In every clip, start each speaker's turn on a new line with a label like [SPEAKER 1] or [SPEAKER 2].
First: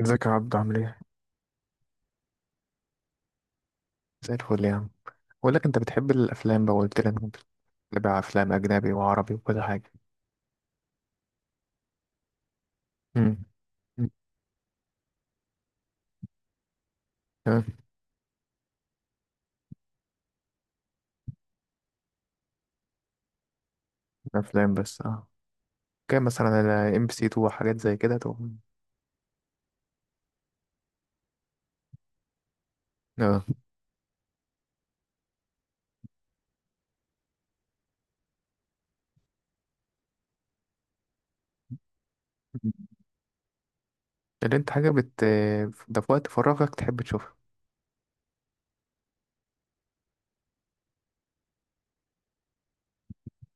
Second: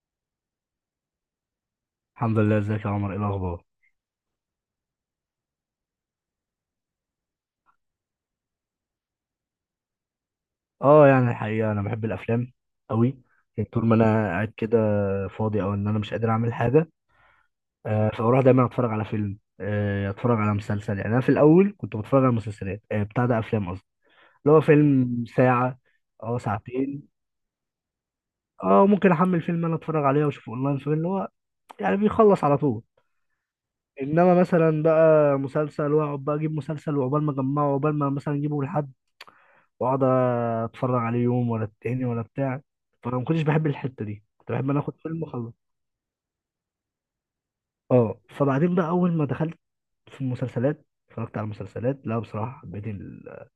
[SPEAKER 1] ازيك يا عبدو عامل ايه؟
[SPEAKER 2] الحمد لله. ازيك يا عمر؟ ايه الاخبار؟
[SPEAKER 1] زي الفل يا عم. بقول لك، انت بتحب الافلام بقى قلت لي انك بتتابع افلام اجنبي وعربي وكل حاجه.
[SPEAKER 2] اه، يعني الحقيقه انا بحب الافلام قوي.
[SPEAKER 1] امم.
[SPEAKER 2] يعني طول ما انا قاعد كده فاضي او ان انا مش قادر اعمل حاجه،
[SPEAKER 1] تمام.
[SPEAKER 2] آه فاروح دايما اتفرج على فيلم، آه اتفرج على مسلسل. يعني انا في الاول كنت بتفرج على مسلسلات، آه بتاع ده افلام قصدي، اللي هو
[SPEAKER 1] افلام بس،
[SPEAKER 2] فيلم
[SPEAKER 1] اه.
[SPEAKER 2] ساعه،
[SPEAKER 1] كان
[SPEAKER 2] اه
[SPEAKER 1] مثلا على ام
[SPEAKER 2] ساعتين.
[SPEAKER 1] بي سي 2 وحاجات زي كده.
[SPEAKER 2] اه ممكن احمل فيلم انا اتفرج عليه واشوفه اونلاين، فيلم اللي هو يعني بيخلص على طول.
[SPEAKER 1] اه.
[SPEAKER 2] انما مثلا بقى مسلسل، واقعد بقى اجيب مسلسل وعقبال ما اجمعه وعقبال ما مثلا اجيبه لحد، واقعد اتفرج عليه يوم ولا التاني ولا بتاع.
[SPEAKER 1] مم.
[SPEAKER 2] فانا ما كنتش بحب الحته دي، كنت
[SPEAKER 1] اللي
[SPEAKER 2] بحب
[SPEAKER 1] انت
[SPEAKER 2] ان انا
[SPEAKER 1] حاجه
[SPEAKER 2] اخد فيلم
[SPEAKER 1] بت
[SPEAKER 2] واخلص.
[SPEAKER 1] ده في وقت فراغك تحب تشوفها.
[SPEAKER 2] اه، فبعدين بقى اول ما دخلت في المسلسلات اتفرجت على المسلسلات، لا بصراحه حبيت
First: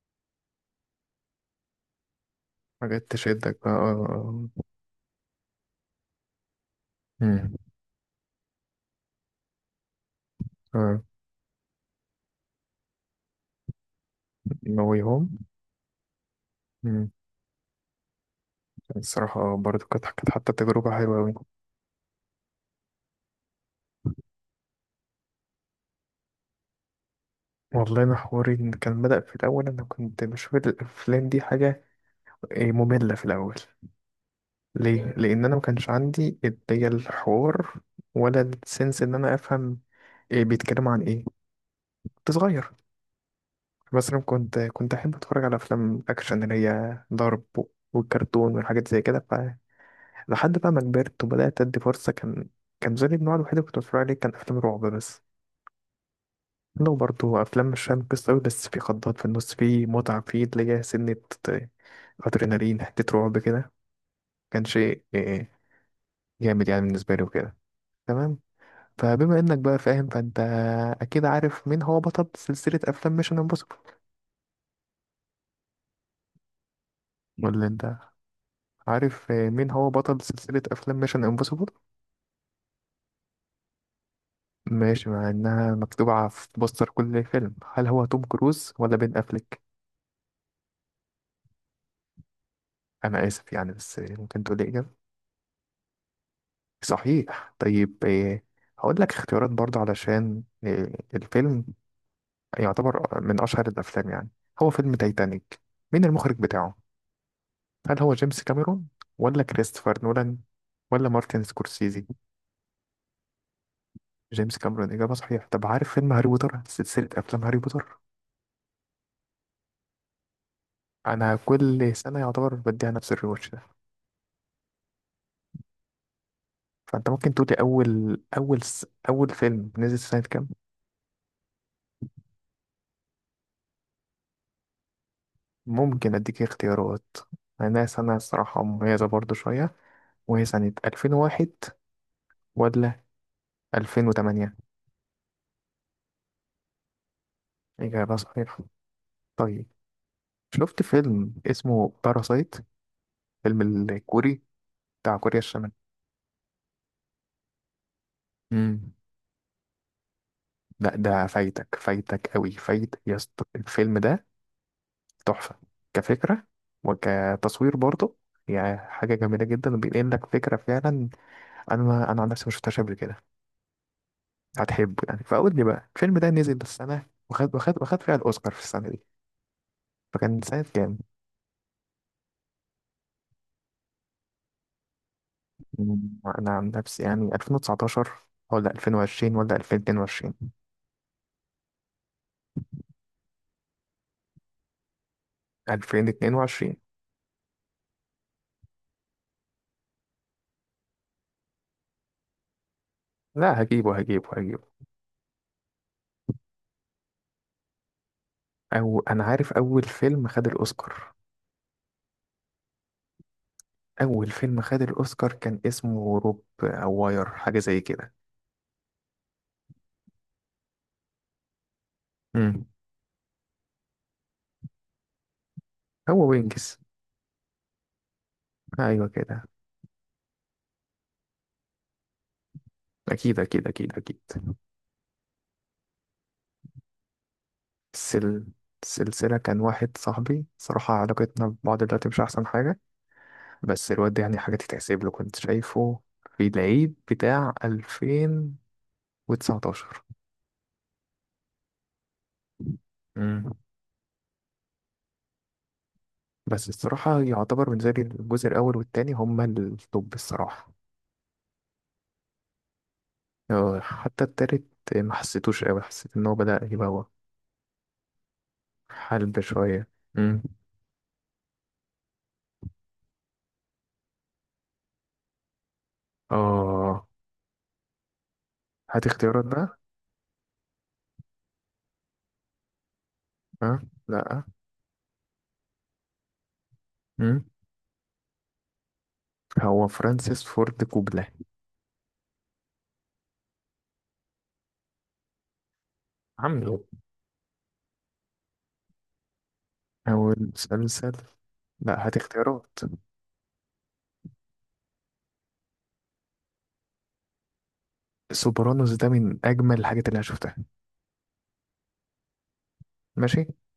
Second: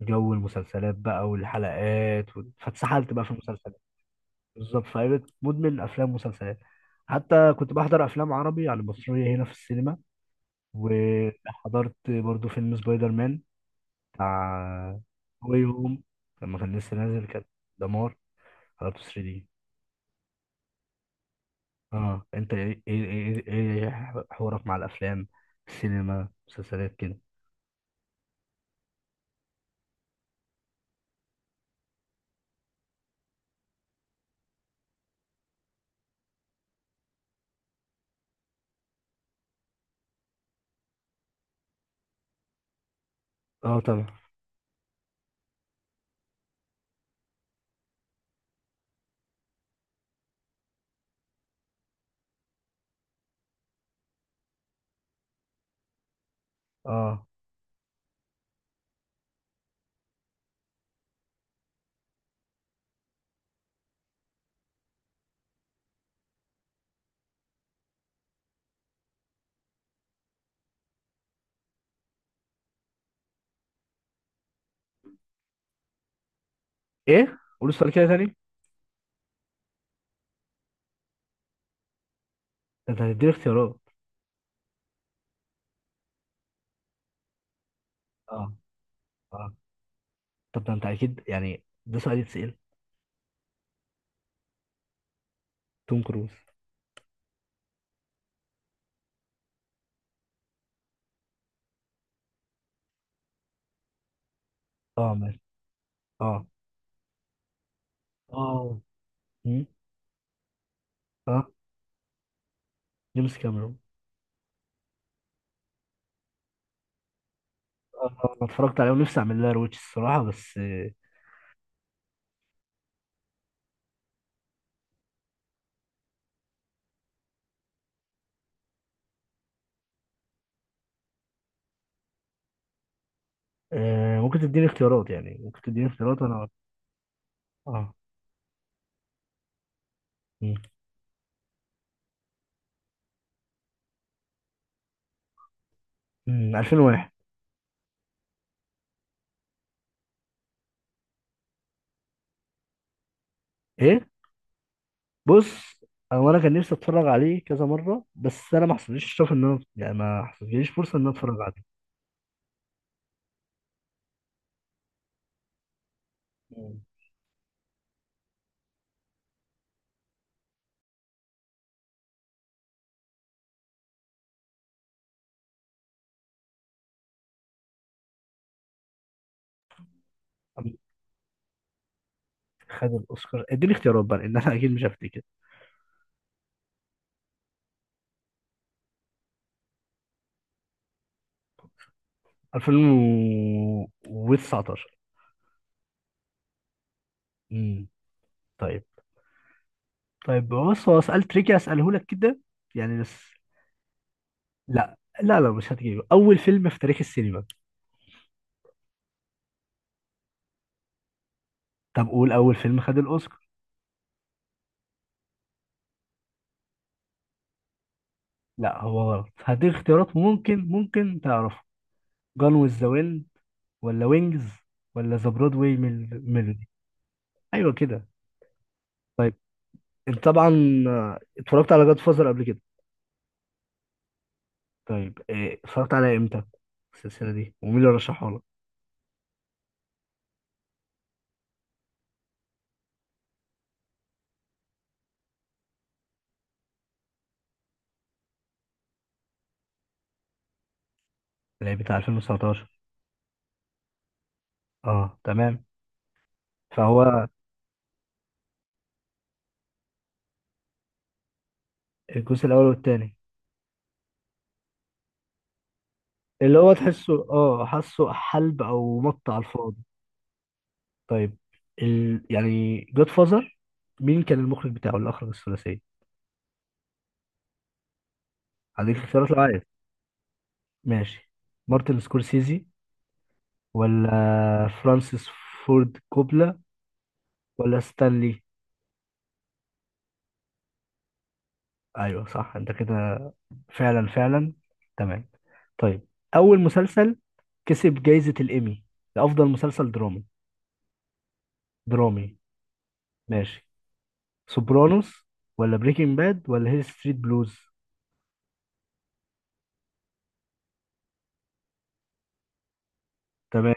[SPEAKER 2] جو المسلسلات بقى والحلقات
[SPEAKER 1] حاجات
[SPEAKER 2] فاتسحلت بقى في
[SPEAKER 1] تشدك بقى،
[SPEAKER 2] المسلسلات.
[SPEAKER 1] اه.
[SPEAKER 2] بالظبط، فبقيت مدمن افلام ومسلسلات. حتى
[SPEAKER 1] امم.
[SPEAKER 2] كنت بحضر افلام عربي على المصريه هنا في السينما،
[SPEAKER 1] اه،
[SPEAKER 2] وحضرت برضو فيلم سبايدر مان
[SPEAKER 1] نوي
[SPEAKER 2] بتاع
[SPEAKER 1] هوم.
[SPEAKER 2] واي هوم لما كان لسه
[SPEAKER 1] امم.
[SPEAKER 2] نازل، كان دمار. حضرته 3D.
[SPEAKER 1] الصراحه برضو كانت حتى تجربه حلوه قوي.
[SPEAKER 2] اه انت ايه ايه ايه إيه إيه حوارك مع الافلام، السينما، مسلسلات كده؟
[SPEAKER 1] والله انا حواري إن كان بدأ في الاول، انا كنت بشوف الافلام دي حاجه إيه، ممله في الاول. ليه؟ لأن أنا ما كانش عندي اللي هي الحوار ولا السنس إن أنا أفهم إيه بيتكلم عن إيه، كنت صغير.
[SPEAKER 2] اه طبعا.
[SPEAKER 1] مثلا كنت أحب أتفرج على أفلام أكشن اللي هي ضرب والكرتون والحاجات زي كده. فلحد بقى ما كبرت وبدأت أدي فرصة، كان كان زي النوع الوحيد اللي كنت بتفرج عليه كان أفلام رعب بس، لو
[SPEAKER 2] اه،
[SPEAKER 1] برضه أفلام مش فاهم قصة أوي، بس في خضات في النص، في متعة، في اللي هي سنة أدرينالين، حتة رعب كده، كان شيء إيه، جامد يعني بالنسبة لي وكده. تمام. فبما انك بقى فاهم، فانت اكيد عارف مين هو بطل سلسلة افلام ميشن امبوسيبل.
[SPEAKER 2] ايه؟
[SPEAKER 1] ولا
[SPEAKER 2] قول السؤال
[SPEAKER 1] انت
[SPEAKER 2] كده تاني ده.
[SPEAKER 1] عارف مين هو بطل سلسلة افلام ميشن امبوسيبل؟
[SPEAKER 2] انت هتديني اختيارات؟
[SPEAKER 1] ماشي، مع انها مكتوبة على في بوستر كل فيلم، هل هو توم
[SPEAKER 2] اه.
[SPEAKER 1] كروز ولا بين
[SPEAKER 2] اه،
[SPEAKER 1] افليك؟
[SPEAKER 2] طب ده انت اكيد، يعني ده سؤال يتسأل.
[SPEAKER 1] انا اسف يعني، بس ممكن تقول لي اجابة؟
[SPEAKER 2] توم كروز.
[SPEAKER 1] صحيح. طيب إيه، هقول لك اختيارات برضه علشان إيه، الفيلم يعتبر من اشهر الافلام يعني. هو فيلم
[SPEAKER 2] اه ماشي.
[SPEAKER 1] تايتانيك، مين المخرج
[SPEAKER 2] اه.
[SPEAKER 1] بتاعه؟ هل هو جيمس
[SPEAKER 2] اه.
[SPEAKER 1] كاميرون ولا
[SPEAKER 2] مم.
[SPEAKER 1] كريستوفر نولان ولا مارتن
[SPEAKER 2] اه،
[SPEAKER 1] سكورسيزي؟
[SPEAKER 2] جيمس كاميرون.
[SPEAKER 1] جيمس كاميرون، إجابة صحيحة. طب عارف فيلم هاري بوتر، سلسلة أفلام هاري بوتر؟
[SPEAKER 2] اه، آه، انا اتفرجت عليه ونفسي اعمل لها رويتش الصراحه، بس
[SPEAKER 1] أنا كل سنة يعتبر بديها نفس الريواتش ده. فأنت ممكن تقولي أول فيلم نزل سنة كام؟
[SPEAKER 2] آه ممكن تديني اختيارات يعني ممكن تديني
[SPEAKER 1] ممكن
[SPEAKER 2] اختيارات
[SPEAKER 1] أديك
[SPEAKER 2] انا.
[SPEAKER 1] اختيارات. أنا
[SPEAKER 2] اه.
[SPEAKER 1] سنة الصراحة مميزة برضو شوية، وهي
[SPEAKER 2] مم.
[SPEAKER 1] سنة 2001 ولا 2008؟
[SPEAKER 2] مم، 2001.
[SPEAKER 1] إجابة صحيحة. طيب شفت فيلم اسمه باراسايت؟ فيلم
[SPEAKER 2] ايه،
[SPEAKER 1] الكوري، بتاع كوريا
[SPEAKER 2] بص، هو انا كان نفسي اتفرج عليه كذا مره، بس انا ما
[SPEAKER 1] الشمالية.
[SPEAKER 2] حصلليش الشرف ان انا، يعني ما حصلليش
[SPEAKER 1] لا،
[SPEAKER 2] فرصه ان انا
[SPEAKER 1] ده
[SPEAKER 2] اتفرج
[SPEAKER 1] فايتك
[SPEAKER 2] عليه.
[SPEAKER 1] فايتك قوي فايتك يا اسطى، الفيلم ده تحفة كفكرة
[SPEAKER 2] مم.
[SPEAKER 1] وكتصوير برضه، يعني حاجة جميلة جدا وبينقل لك فكرة فعلا. أنا عن نفسي ما شفتهاش قبل كده. هتحبه يعني، فقول لي بقى الفيلم ده نزل السنة وخد وخد وخد فيها الأوسكار في السنة دي، فكان سنة
[SPEAKER 2] أم-
[SPEAKER 1] كام؟
[SPEAKER 2] خد الاوسكار. اديني اختيارات بقى لان انا اكيد مش هفتكر.
[SPEAKER 1] مم، أنا عن نفسي يعني 2019 ولا 2020 ولا 2022؟
[SPEAKER 2] 2019.
[SPEAKER 1] 2022.
[SPEAKER 2] امم. طيب. طيب بص، هو سؤال تريكي اساله لك كده يعني، بس
[SPEAKER 1] لا، هجيبه هجيبه هجيبه.
[SPEAKER 2] لا. لا مش هتجيبه، اول فيلم في تاريخ السينما.
[SPEAKER 1] أو أنا عارف أول فيلم خد الأوسكار.
[SPEAKER 2] طب قول اول فيلم خد الاوسكار.
[SPEAKER 1] اول فيلم خد الاوسكار كان اسمه روب او واير، حاجه زي كده.
[SPEAKER 2] لا هو غلط. هديك اختيارات، ممكن ممكن تعرفه. جون
[SPEAKER 1] امم.
[SPEAKER 2] ويز ذا ويند، ولا وينجز، ولا ذا برودواي
[SPEAKER 1] هو
[SPEAKER 2] ميل؟
[SPEAKER 1] وينجز.
[SPEAKER 2] ايوه كده.
[SPEAKER 1] ايوه
[SPEAKER 2] طيب،
[SPEAKER 1] كده.
[SPEAKER 2] انت طبعا آه، اتفرجت على جاد فازر قبل كده.
[SPEAKER 1] اكيد اكيد اكيد اكيد.
[SPEAKER 2] طيب إيه، اتفرجت عليها امتى، السلسله دي، ومين اللي رشحها لك؟
[SPEAKER 1] السل... السلسله كان واحد صاحبي، صراحه علاقتنا ببعض دلوقتي مش احسن حاجه، بس الواد ده يعني حاجه تتحسب له، كنت شايفه في العيد بتاع 2019.
[SPEAKER 2] اللي هي بتاع 2019.
[SPEAKER 1] امم.
[SPEAKER 2] اه تمام.
[SPEAKER 1] بس الصراحه
[SPEAKER 2] فهو
[SPEAKER 1] يعتبر بالنسبه لي الجزء الاول والتاني هما التوب الصراحه.
[SPEAKER 2] الجزء الاول والتاني.
[SPEAKER 1] آه، حتى التالت ما حسيتوش قوي، حسيت ان هو
[SPEAKER 2] اللي
[SPEAKER 1] بدأ
[SPEAKER 2] هو
[SPEAKER 1] يبوخ.
[SPEAKER 2] تحسه اه حاسه حلب او مقطع
[SPEAKER 1] حلب
[SPEAKER 2] على الفاضي.
[SPEAKER 1] شوية. مم.
[SPEAKER 2] طيب، يعني جاد فازر، مين كان المخرج بتاعه اللي اخرج الثلاثيه؟
[SPEAKER 1] اه،
[SPEAKER 2] هديك
[SPEAKER 1] هات
[SPEAKER 2] اختيارات لو
[SPEAKER 1] اختيارات
[SPEAKER 2] عايز.
[SPEAKER 1] بقى.
[SPEAKER 2] ماشي، مارتن سكورسيزي،
[SPEAKER 1] اه،
[SPEAKER 2] ولا
[SPEAKER 1] لا.
[SPEAKER 2] فرانسيس فورد كوبلا،
[SPEAKER 1] مم.
[SPEAKER 2] ولا ستانلي؟
[SPEAKER 1] هو فرانسيس فورد كوبلا.
[SPEAKER 2] ايوه صح، انت كده فعلا. تمام. طيب، اول
[SPEAKER 1] عمي.
[SPEAKER 2] مسلسل كسب جائزة الايمي لافضل مسلسل درامي.
[SPEAKER 1] أول مسلسل. لا، هات
[SPEAKER 2] درامي.
[SPEAKER 1] اختيارات.
[SPEAKER 2] ماشي، سوبرانوس ولا بريكنج باد ولا هيل ستريت بلوز؟
[SPEAKER 1] سوبرانوس ده من أجمل الحاجات اللي أنا شفتها. ماشي،
[SPEAKER 2] تمام.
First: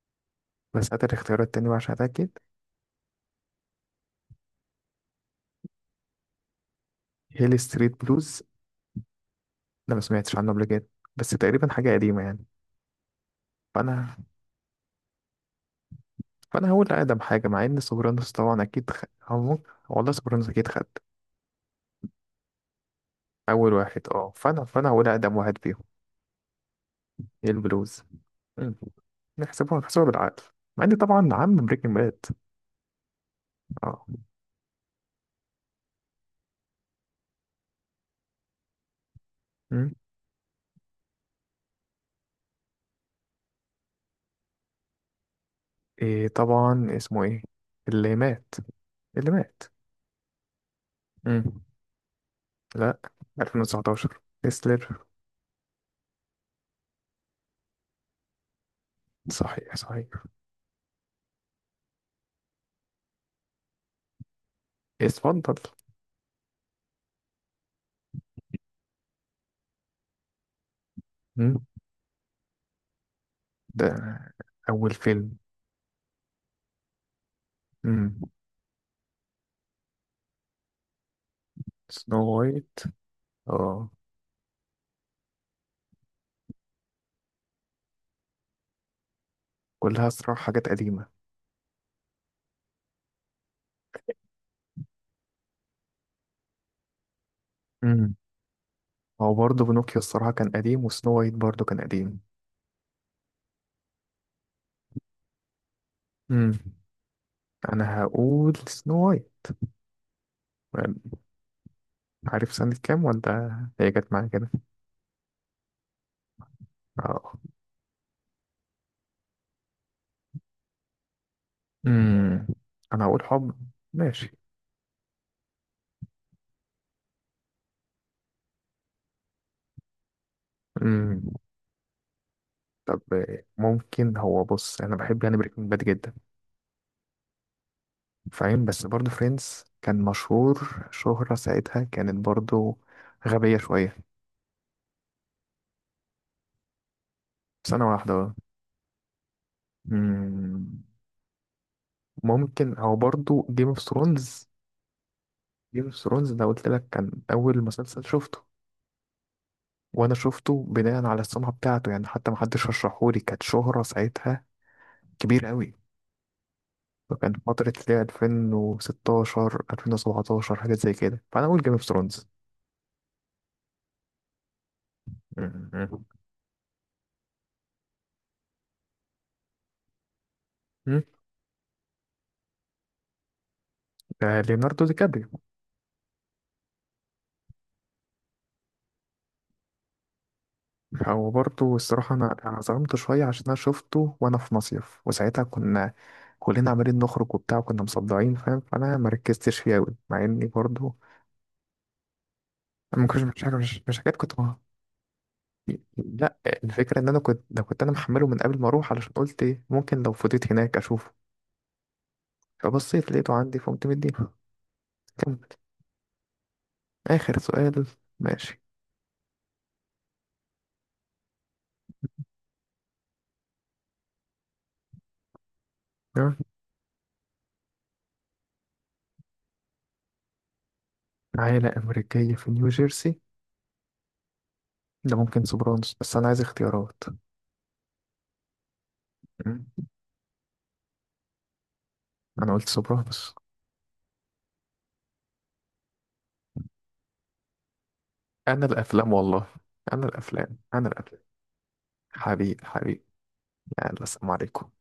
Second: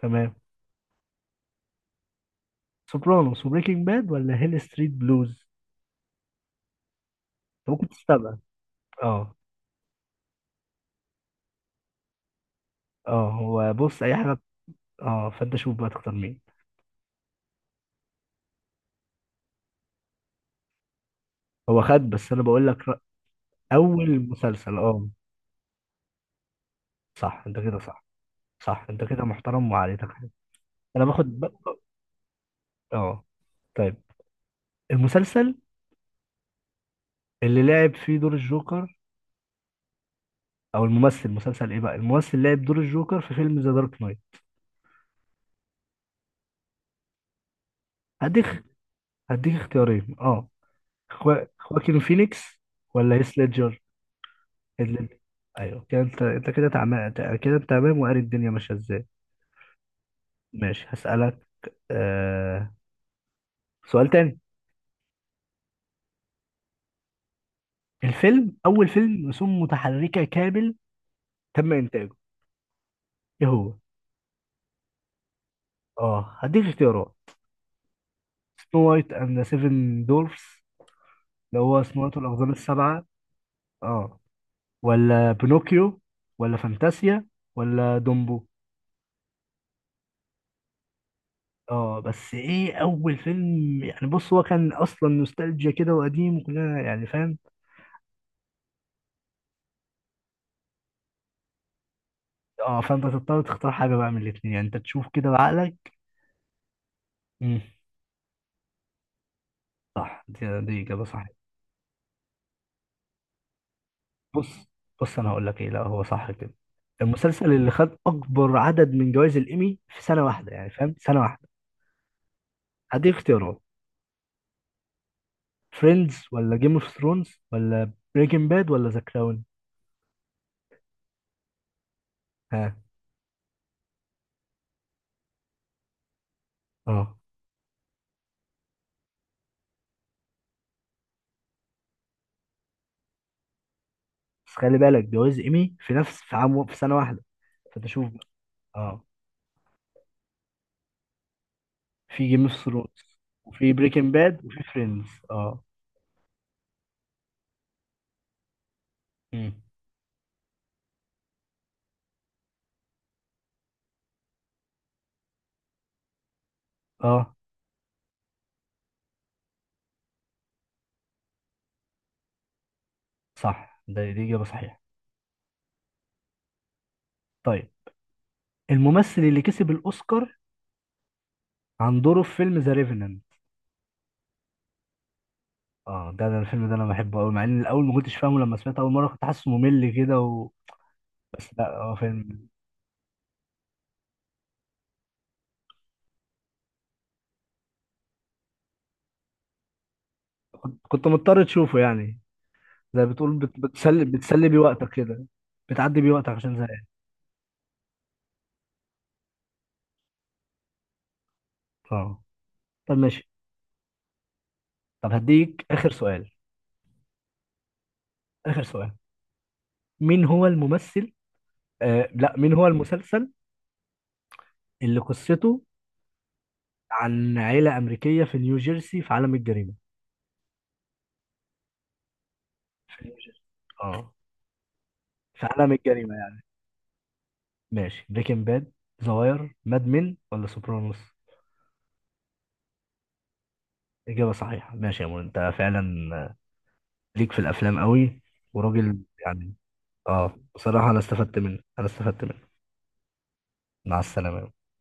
[SPEAKER 2] تمام.
[SPEAKER 1] بس هات الاختيارات تاني بقى عشان أتأكد.
[SPEAKER 2] سوبرانوس وبريكنج باد ولا هيل ستريت بلوز؟
[SPEAKER 1] هيل
[SPEAKER 2] انت ممكن
[SPEAKER 1] ستريت
[SPEAKER 2] تستبعد.
[SPEAKER 1] بلوز،
[SPEAKER 2] اه.
[SPEAKER 1] ده ما سمعتش عنه قبل كده، بس تقريبا حاجة قديمة يعني.
[SPEAKER 2] اه هو بص
[SPEAKER 1] فأنا
[SPEAKER 2] اي حاجه. اه فانت شوف بقى تختار مين.
[SPEAKER 1] فأنا هقول أقدم حاجة، مع إن سوبرانوس طبعا أكيد هو ممكن، والله سوبرانوس أكيد خد
[SPEAKER 2] هو خد، بس انا بقول لك
[SPEAKER 1] أول واحد،
[SPEAKER 2] اول
[SPEAKER 1] أه. فأنا
[SPEAKER 2] مسلسل.
[SPEAKER 1] فأنا هقول
[SPEAKER 2] اه
[SPEAKER 1] أقدم واحد فيهم.
[SPEAKER 2] صح
[SPEAKER 1] هي
[SPEAKER 2] انت كده
[SPEAKER 1] البلوز.
[SPEAKER 2] صح. صح انت كده، محترم
[SPEAKER 1] نحسبها نحسبها
[SPEAKER 2] وعليتك حلو.
[SPEAKER 1] بالعقل، مع ان
[SPEAKER 2] انا
[SPEAKER 1] طبعا عم بريكنج باد.
[SPEAKER 2] اه. طيب،
[SPEAKER 1] اه.
[SPEAKER 2] المسلسل اللي لعب فيه دور الجوكر،
[SPEAKER 1] مم.
[SPEAKER 2] او الممثل مسلسل ايه بقى الممثل لعب دور الجوكر في فيلم ذا دارك نايت.
[SPEAKER 1] ايه طبعا، اسمه ايه، اللي مات،
[SPEAKER 2] هديك
[SPEAKER 1] اللي
[SPEAKER 2] هديك
[SPEAKER 1] مات؟
[SPEAKER 2] اختيارين اه.
[SPEAKER 1] مم.
[SPEAKER 2] خواكين فينيكس،
[SPEAKER 1] لا،
[SPEAKER 2] ولا هيث ليدجر؟
[SPEAKER 1] 2019
[SPEAKER 2] هيث
[SPEAKER 1] تسلر.
[SPEAKER 2] ليدجر. ايوه كده، انت كده تمام كده، انت تمام، وقاري الدنيا ماشيه ازاي.
[SPEAKER 1] صحيح صحيح.
[SPEAKER 2] ماشي، هسألك آه، سؤال تاني.
[SPEAKER 1] اتفضل.
[SPEAKER 2] الفيلم، اول فيلم رسوم متحركه كامل
[SPEAKER 1] مم.
[SPEAKER 2] تم انتاجه، ايه هو؟
[SPEAKER 1] ده اول فيلم.
[SPEAKER 2] اه هديك اختيارات.
[SPEAKER 1] مم.
[SPEAKER 2] سنو وايت اند ذا سيفن دورفز، اللي هو سنو
[SPEAKER 1] سنو
[SPEAKER 2] وايت والاقزام
[SPEAKER 1] وايت،
[SPEAKER 2] السبعه
[SPEAKER 1] اه.
[SPEAKER 2] اه، ولا بينوكيو، ولا فانتاسيا، ولا دومبو؟
[SPEAKER 1] كلها صراحة حاجات قديمة.
[SPEAKER 2] اه بس ايه اول فيلم؟ يعني بص هو كان اصلا نوستالجيا كده وقديم وكلنا يعني فاهم.
[SPEAKER 1] مم. هو برضه بنوكيو الصراحة كان قديم، وسنو وايت برضه كان قديم.
[SPEAKER 2] اه فانت تضطر تختار حاجه بقى من الاثنين، يعني انت تشوف كده بعقلك.
[SPEAKER 1] مم.
[SPEAKER 2] امم.
[SPEAKER 1] انا هقول سنو وايت.
[SPEAKER 2] صح، دي اجابه صح.
[SPEAKER 1] عارف سنة كام ولا؟ هي جت معايا كده.
[SPEAKER 2] بص، بص انا هقول لك ايه، لا هو صح كده.
[SPEAKER 1] اه.
[SPEAKER 2] المسلسل اللي خد اكبر عدد من جوائز الايمي في سنه واحده، يعني فاهم، سنه واحده.
[SPEAKER 1] امم. انا
[SPEAKER 2] هدي
[SPEAKER 1] هقول حب.
[SPEAKER 2] اختيارات.
[SPEAKER 1] ماشي.
[SPEAKER 2] فريندز، ولا جيم اوف ثرونز، ولا بريكنج باد، ولا ذا كراون؟
[SPEAKER 1] امم.
[SPEAKER 2] ها.
[SPEAKER 1] طب آه، ممكن هو، بص انا بحب يعني بريكنج باد جدا
[SPEAKER 2] اه
[SPEAKER 1] فاهم، بس برضه فريندز كان مشهور شهرة ساعتها كانت برضه غبية شوية.
[SPEAKER 2] بس خلي بالك جواز ايمي في نفس في عام في سنه واحده.
[SPEAKER 1] سنة
[SPEAKER 2] فانت شوف
[SPEAKER 1] واحدة،
[SPEAKER 2] بقى.
[SPEAKER 1] اه.
[SPEAKER 2] اه.
[SPEAKER 1] امم.
[SPEAKER 2] في جيم اوف
[SPEAKER 1] ممكن هو
[SPEAKER 2] ثرونز،
[SPEAKER 1] برضه جيم
[SPEAKER 2] وفي
[SPEAKER 1] اوف
[SPEAKER 2] بريكنج باد،
[SPEAKER 1] ثرونز.
[SPEAKER 2] وفي فريندز اه.
[SPEAKER 1] جيم اوف ثرونز ده قلت لك كان اول مسلسل شفته،
[SPEAKER 2] مم.
[SPEAKER 1] وانا شفته بناء على السمعة بتاعته يعني، حتى ما حدش رشحهولي، كانت شهرة ساعتها كبيرة قوي، فكان
[SPEAKER 2] اه
[SPEAKER 1] فترة اللي هي 2016 2017 حاجات زي كده، فأنا أقول جيم اوف ثرونز.
[SPEAKER 2] صح، ده دي اجابه صحيحه. طيب، الممثل اللي كسب الاوسكار عن دوره في فيلم ذا ريفننت.
[SPEAKER 1] ليوناردو دي كابريو.
[SPEAKER 2] اه، ده ده الفيلم ده انا بحبه قوي، مع ان الاول ما كنتش فاهمه، لما سمعته اول مره كنت حاسه ممل كده و...
[SPEAKER 1] هو
[SPEAKER 2] بس
[SPEAKER 1] برضه
[SPEAKER 2] لا هو
[SPEAKER 1] الصراحة أنا
[SPEAKER 2] فيلم.
[SPEAKER 1] أنا ظلمت شوية عشان أنا شفته وأنا في مصيف، وساعتها كنا كلنا عمالين نخرج وبتاع وكنا مصدعين فاهم، فأنا مركزتش فيه أوي، مع إني
[SPEAKER 2] كنت
[SPEAKER 1] برضه
[SPEAKER 2] كنت مضطر تشوفه يعني،
[SPEAKER 1] أنا
[SPEAKER 2] زي
[SPEAKER 1] ما كنتش
[SPEAKER 2] بتقول
[SPEAKER 1] مش حاجة مش
[SPEAKER 2] بتسلي
[SPEAKER 1] حاجات كنت
[SPEAKER 2] بتسلي بيه وقتك كده، بتعدي بيه وقتك
[SPEAKER 1] لا،
[SPEAKER 2] عشان زهقان.
[SPEAKER 1] الفكرة إن أنا كنت ده، كنت أنا محمله من قبل ما أروح، علشان قلت إيه ممكن لو فضيت هناك أشوفه،
[SPEAKER 2] اه طب
[SPEAKER 1] فبصيت
[SPEAKER 2] ماشي.
[SPEAKER 1] لقيته عندي فقمت مديه.
[SPEAKER 2] طب
[SPEAKER 1] كمل.
[SPEAKER 2] هديك آخر سؤال.
[SPEAKER 1] آخر سؤال. ماشي.
[SPEAKER 2] آخر سؤال، مين هو الممثل، آه لا مين هو المسلسل اللي قصته
[SPEAKER 1] جرب.
[SPEAKER 2] عن عيلة أمريكية في نيوجيرسي في عالم الجريمة؟
[SPEAKER 1] عائلة أمريكية في نيو
[SPEAKER 2] في
[SPEAKER 1] جيرسي.
[SPEAKER 2] نيوجيرسي، اه،
[SPEAKER 1] ده ممكن
[SPEAKER 2] في عالم
[SPEAKER 1] سوبرانوس،
[SPEAKER 2] الجريمة
[SPEAKER 1] بس أنا عايز
[SPEAKER 2] يعني.
[SPEAKER 1] اختيارات.
[SPEAKER 2] ماشي، بريكنج باد، ذا واير،
[SPEAKER 1] مم.
[SPEAKER 2] ماد مين، ولا سوبرانوس؟
[SPEAKER 1] أنا قلت سوبرانوس.
[SPEAKER 2] إجابة صحيحة. ماشي يا مول، أنت فعلا ليك في الأفلام قوي.
[SPEAKER 1] أنا
[SPEAKER 2] وراجل
[SPEAKER 1] الأفلام والله،
[SPEAKER 2] يعني.
[SPEAKER 1] أنا
[SPEAKER 2] اه
[SPEAKER 1] الأفلام أنا
[SPEAKER 2] بصراحة أنا
[SPEAKER 1] الأفلام.
[SPEAKER 2] استفدت منك أنا استفدت منك
[SPEAKER 1] حبيب حبيب.
[SPEAKER 2] مع
[SPEAKER 1] يلا، السلام
[SPEAKER 2] السلامة.
[SPEAKER 1] عليكم.